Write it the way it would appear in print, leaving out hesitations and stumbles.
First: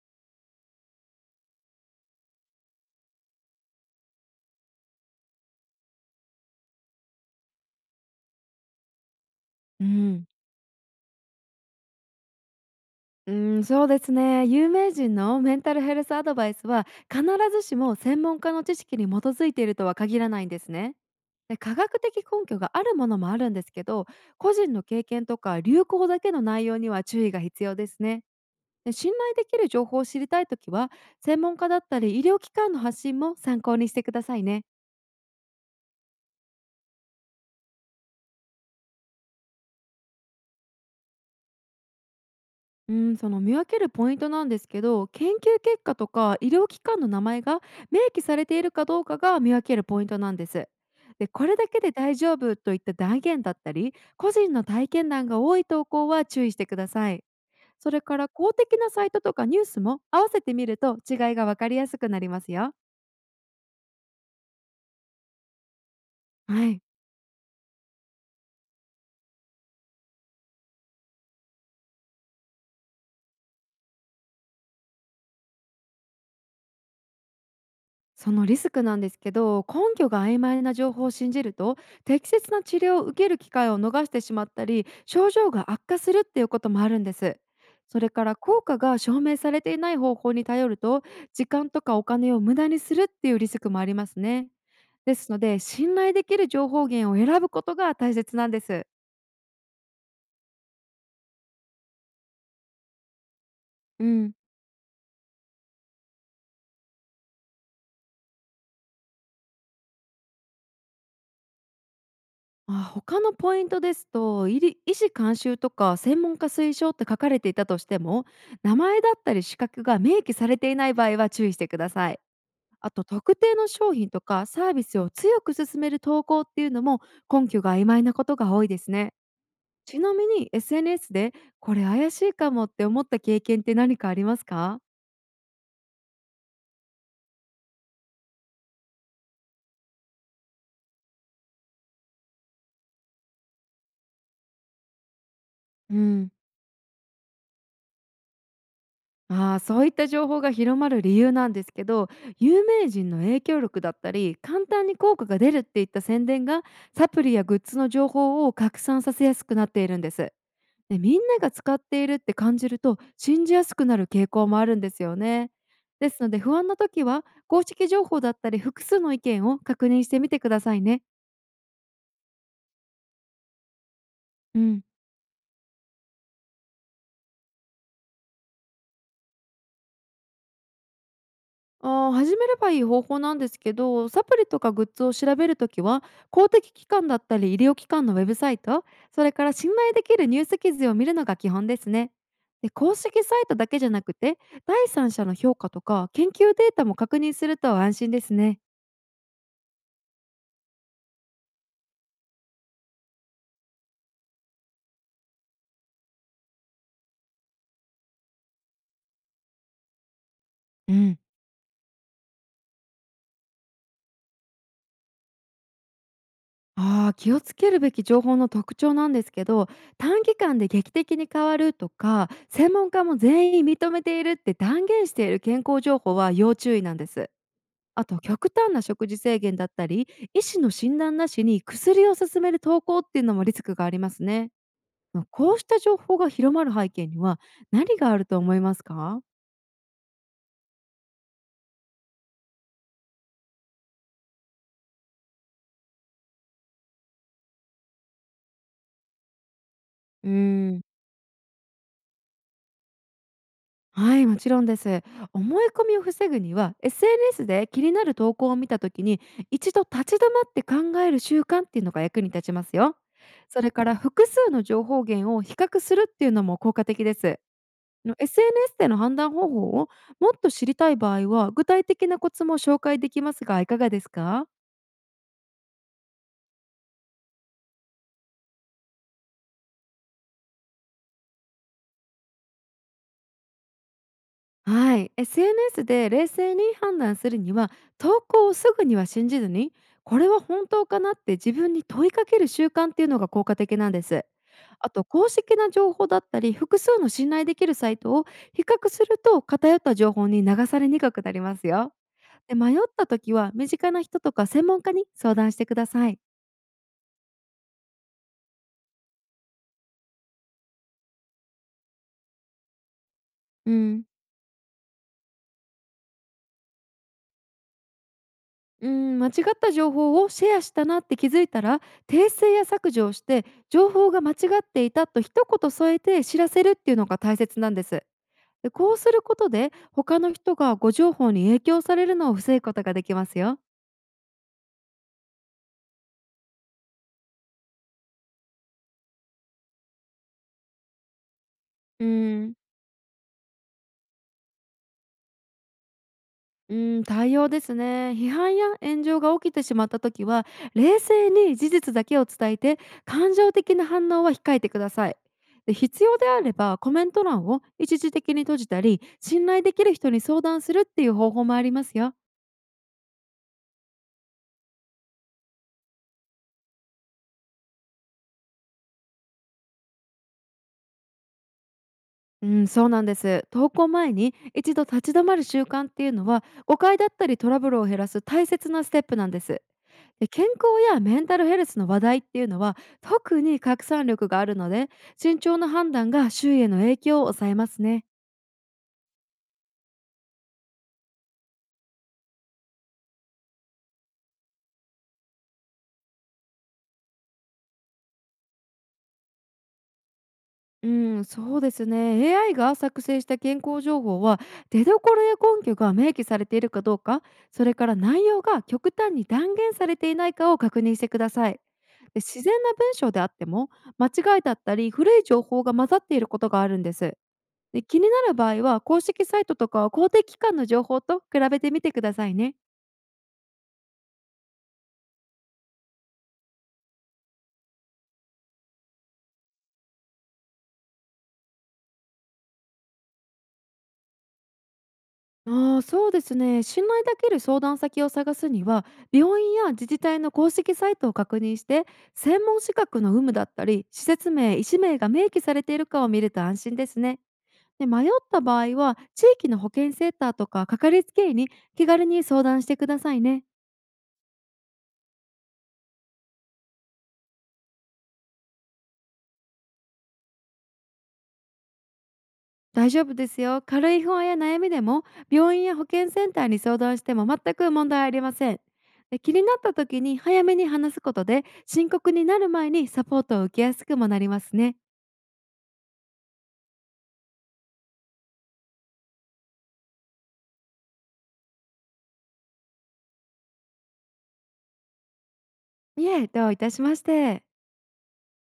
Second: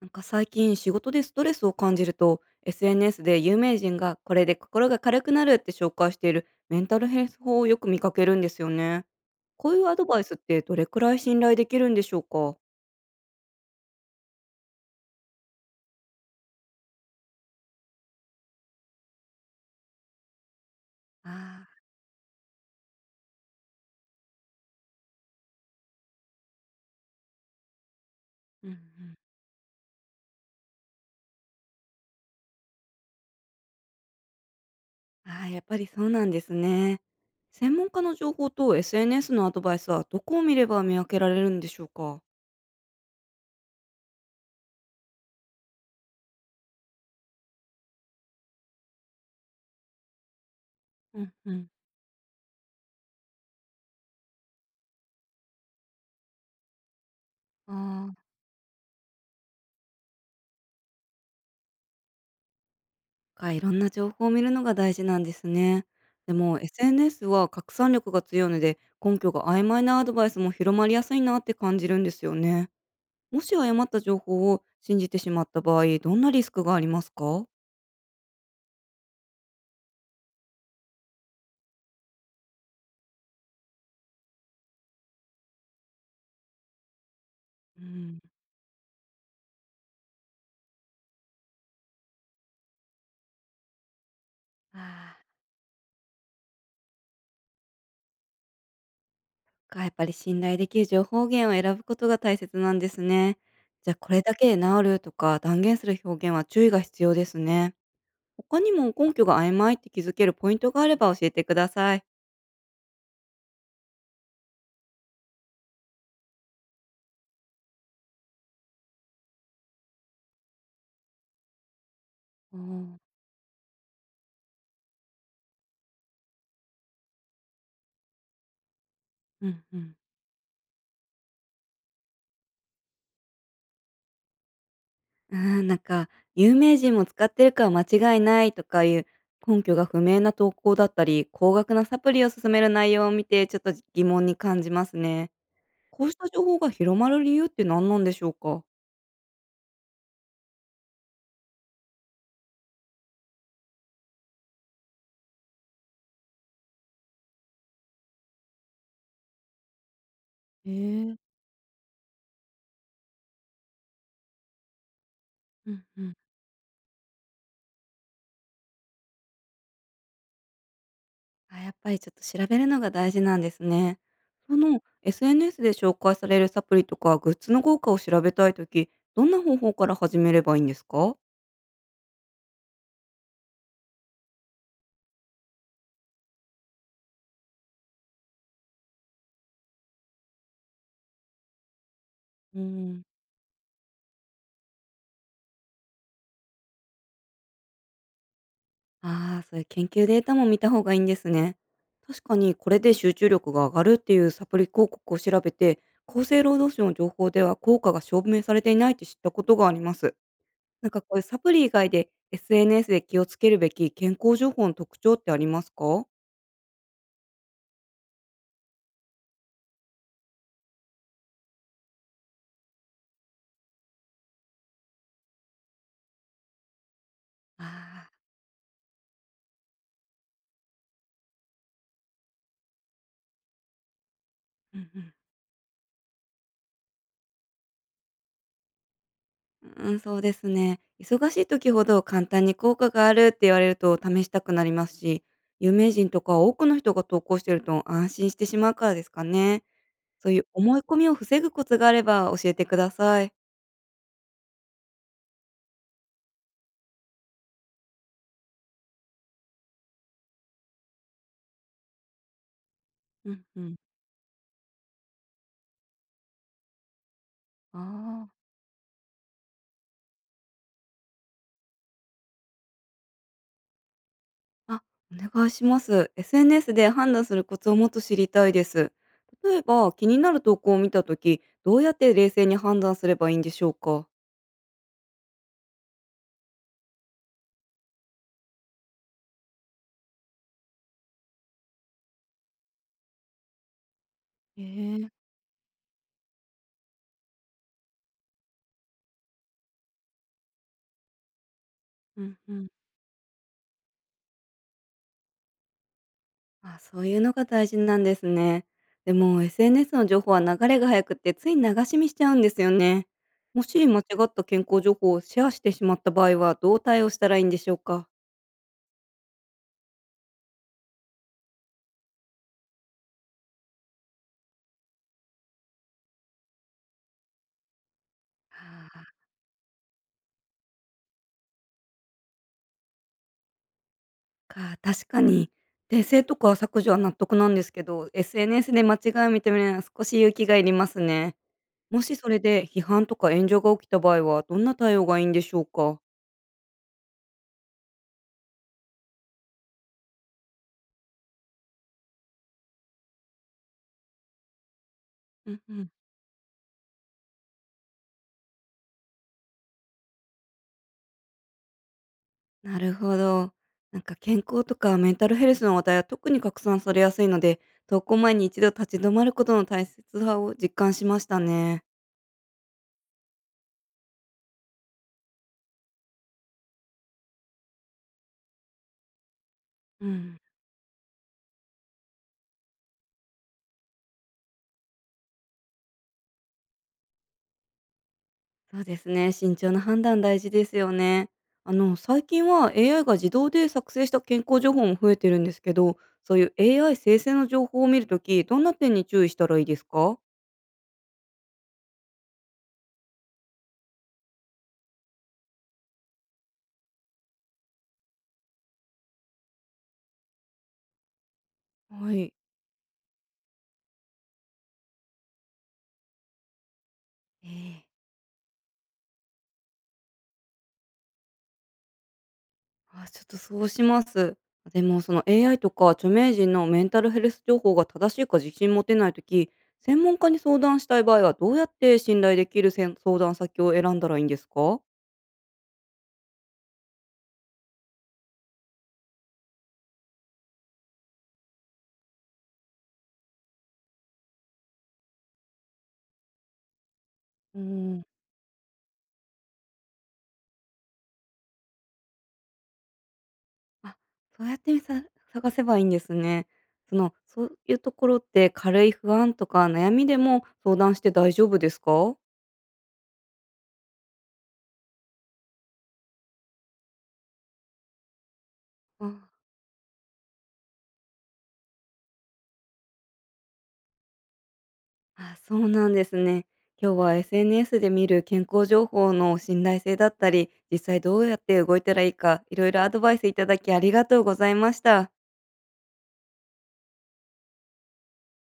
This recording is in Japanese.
なんか最近仕事でストレスを感じると SNS で有名人がこれで心が軽くなるって紹介しているメンタルヘルス法をよく見かけるんですよね。こういううアドバイん、スってどれくらい信頼できるんでしょうか？うそうですね。有名人のメンタルヘルスアドバイスは必ずしも専門家の知識に基づいているとは限らないんですね。あで、科あ。学的根拠があるものもあるんですけど、個人の経験とか流行だけの内容には注意が必要ですね。うんうん。で、信頼できる情報を知りたいときは、専門家だったり医療機関の発信も参考にしてくださいね。ああー、やっぱりそうなんですね。専門家の情報と SNS のアドバイスはどこを見れば見分けられるんでしょうか？うん、その見分けるポイントなんですけど、研究結果とか医療機関の名前が明記されているかどうかが見分けるポイントなんです。うでんこうれん。だけで大丈夫といった断言だったり、個人の体験談が多い投稿は注意してください。それかあ。ら公的なサイトとかニュースも合わせてみると違いが分かりやすくなりますよ。いろんな情報を見るのが大事なんですね。でも はい、 SNS は拡散力が強いので、根拠が曖昧なアドバイスも広まりやすいなって感じるんですよね。もし誤った情報を信じてしまった場合、どんなリスクがありますか？そのリスクなんですけど、根拠が曖昧な情報を信じると適切な治療を受ける機会を逃してしまったり、症状が悪化するっていうこともあるんです。うそれん。から効果が証明されていない方法に頼ると、時間とかお金を無駄にするっていうリスクもありますね。であすので信頼できる情報源を選ぶことが大切なんです。ー、やっぱり信頼できる情報源を選ぶことが大切なんですね。じゃあ、うこれん、だけで治るとか断言する表現は注意が必要ですね。他にも根拠が曖昧って気づけるポイントがあれば教えてください。あ、他のポイントですと、医師監修とか専門家推奨って書かれていたとしても、名前だったり資格が明記されていない場合は注意してください。おあお。と、特定の商品とかサービスを強く勧める投稿っていうのも、根拠が曖昧なことが多いですね。うんうん。ちなみに SNS でこれ怪しいかもって思った経験って何かありますか？うーん、なんか、有名人も使ってるから間違いないとかいう根拠が不明な投稿だったり、高額なサプリを勧める内容を見て、ちょっと疑問に感じますね。うこうしたん。情報が広まる理由って何なんでしょうか？ああ、そういった情報が広まる理由なんですけど、有名人の影響力だったり簡単に効果が出るっていった宣伝がサプリやグッズの情報を拡散させやすくなっているんです。へでみえ。んなが使っているって感じると信じやすくなる傾向もあるんですよね。うんうでん。すので不安な時は公式情報だったり複数の意見を確認してみてくださいね。あ、やっぱりちょっと調べるのが大事なんですね。そうの ん、 SNS で紹介されるサプリとかグッズの効果を調べたいとき、どんな方法から始めればいいんですか？あー、始めればいい方法なんですけど、サプリとかグッズを調べるときは、公的機関だったり医療機関のウェブサイト、それから信頼できるニュース記事を見るのが基本ですね。うで、公ん。式サイトだけじゃなくて、第三者の評価とか研究データも確認すると安心ですね。ああ、そういう研究データも見た方がいいんですね。確かにこれで集中力が上がるっていうサプリ広告を調べて、厚生労働省の情報では効果が証明されていないって知ったことがあります。なんうかこうん、いうサプリ以外で SNS で気をつけるべき健康情報の特徴ってありますか？ああ、気をつけるべき情報の特徴なんですけど、短期間で劇的に変わるとか、専門家も全員認めているって断言している健康情報は要注意なんです。ああー。と極端な食事制限だったり、医師の診断なしに薬を勧める投稿っていうのもリスクがありますね。うんまあこうした情報が広まる背景には何があると思いますか？うん。うん、そうですね。忙しい時ほど簡単に効果があるって言われると試したくなりますし、有名人とか多くの人が投稿してると安心してしまうからですかね。うそーういう思ん、い込みを防ぐコツがあれば教えてください。はい、もちろんです。思い込みを防ぐには SNS で気になる投稿を見た時に一度立ち止まって考える習慣っていうのが役に立ちますよ。うんうそれん。から複数の情報源を比較するっていうのも効果的です。の あ SNS での判断方法をもっと知りたい場合は具体的なコツも紹介できますが、いかがですか？あ、あ、お願いします。SNS で判断するコツをもっと知りたいです。例えば、気になる投稿を見たとき、どうやって冷静に判断すればいいんでしょうか？はい、 SNS で冷静に判断するには、投稿をすぐには信じずに、これは本当かなって自分に問いかける習慣っていうのが効果的なんです。えあとえ。公式な情報だったり複数の信頼できるサイトを比較すると偏った情報に流されにくくなりますよ。うんうでん。迷った時は身近な人とか専門家に相談してください。あ、そういうのが大事なんですね。でも SNS の情報は流れが速くってつい流し見しちゃうんですよね。もうし間違ん、った健康情報をシェアしてしまった場合はどう対応したらいいんでしょうか？うん、間違った情報をシェアしたなって気づいたら、訂正や削除をして、情報が間違っていたと一言添えて知らせるっていうのが大切なんです。でこうすることで他の人がご情報に影響されるのを防ぐことができますよ。確かに。訂正とか削除は納得なんですけど、SNS で間違いを認めるのは少し勇気がいりますね。もうしそれん、で批判とか炎上が起きた場合は、どんな対応がいいんでしょうか？うん、対応ですね。批判や炎上が起きてしまった時は、冷静に事実だけを伝えて、感情的な反応は控えてください。うんうでん。必要であれば、コメント欄を一時的に閉じたり、信頼できる人に相談するっていう方法もありますよ。なるほど。なんか健康とかメンタルヘルスの話題は特に拡散されやすいので、投稿前に一度立ち止まることの大切さを実感しましたね。うん、そうなんです。投稿前に一度立ち止まる習慣っていうのは誤解だったりトラブルを減らす大切なステップなんです。うでん。健康やメンタルヘルスの話題っていうのは特に拡散力があるので、慎重な判断が周囲への影響を抑えますね。そうですね。慎重な判断大事ですよね。あの、最近は AI が自動で作成した健康情報も増えてるんですけど、そういう AI 生成の情報を見るとき、どんな点に注意したらいいですか？うん、そうですね。AI が作成した健康情報は、出どころや根拠が明記されているかどうか、それから内容が極端に断言されていないかを確認してください。はでい。自然な文章であっても、間違いだったり古い情報が混ざっていることがあるんです。えでえ。気になる場合は、公式サイトとか公的機関の情報と比べてみてくださいね。あ、ちょっとそうします。でも、その AI とか著名人のメンタルヘルス情報が正しいか自信持てないとき、専門家に相談したい場合は、どうやって信頼できる相談先を選んだらいいんですか？ああ、そうですね。信頼できる相談先を探すには、病院や自治体の公式サイトを確認して、専門資格の有無だったり、施設名、医師名が明記されているかを見ると安心ですね。うでん。迷った場合は、地域の保健センターとかかかりつけ医に気軽に相談してくださいね。あ、そうやってさ探せばいいんですね。その、そういうところって軽い不安とか悩みでも相談して大丈夫ですか？大丈夫ですよ。軽い不安や悩みでも、病院や保健センターに相談しても全く問題ありません。あで気になった時に早めに話すことで、深刻になる前にサポートを受けやすくもなりますね。あ、そうなんですね。今日は SNS で見る健康情報の信頼性だったり、実際どうやって動いたらいいか、いろいろアドバイスいただきありがとうございました。いえ、どういたしまして。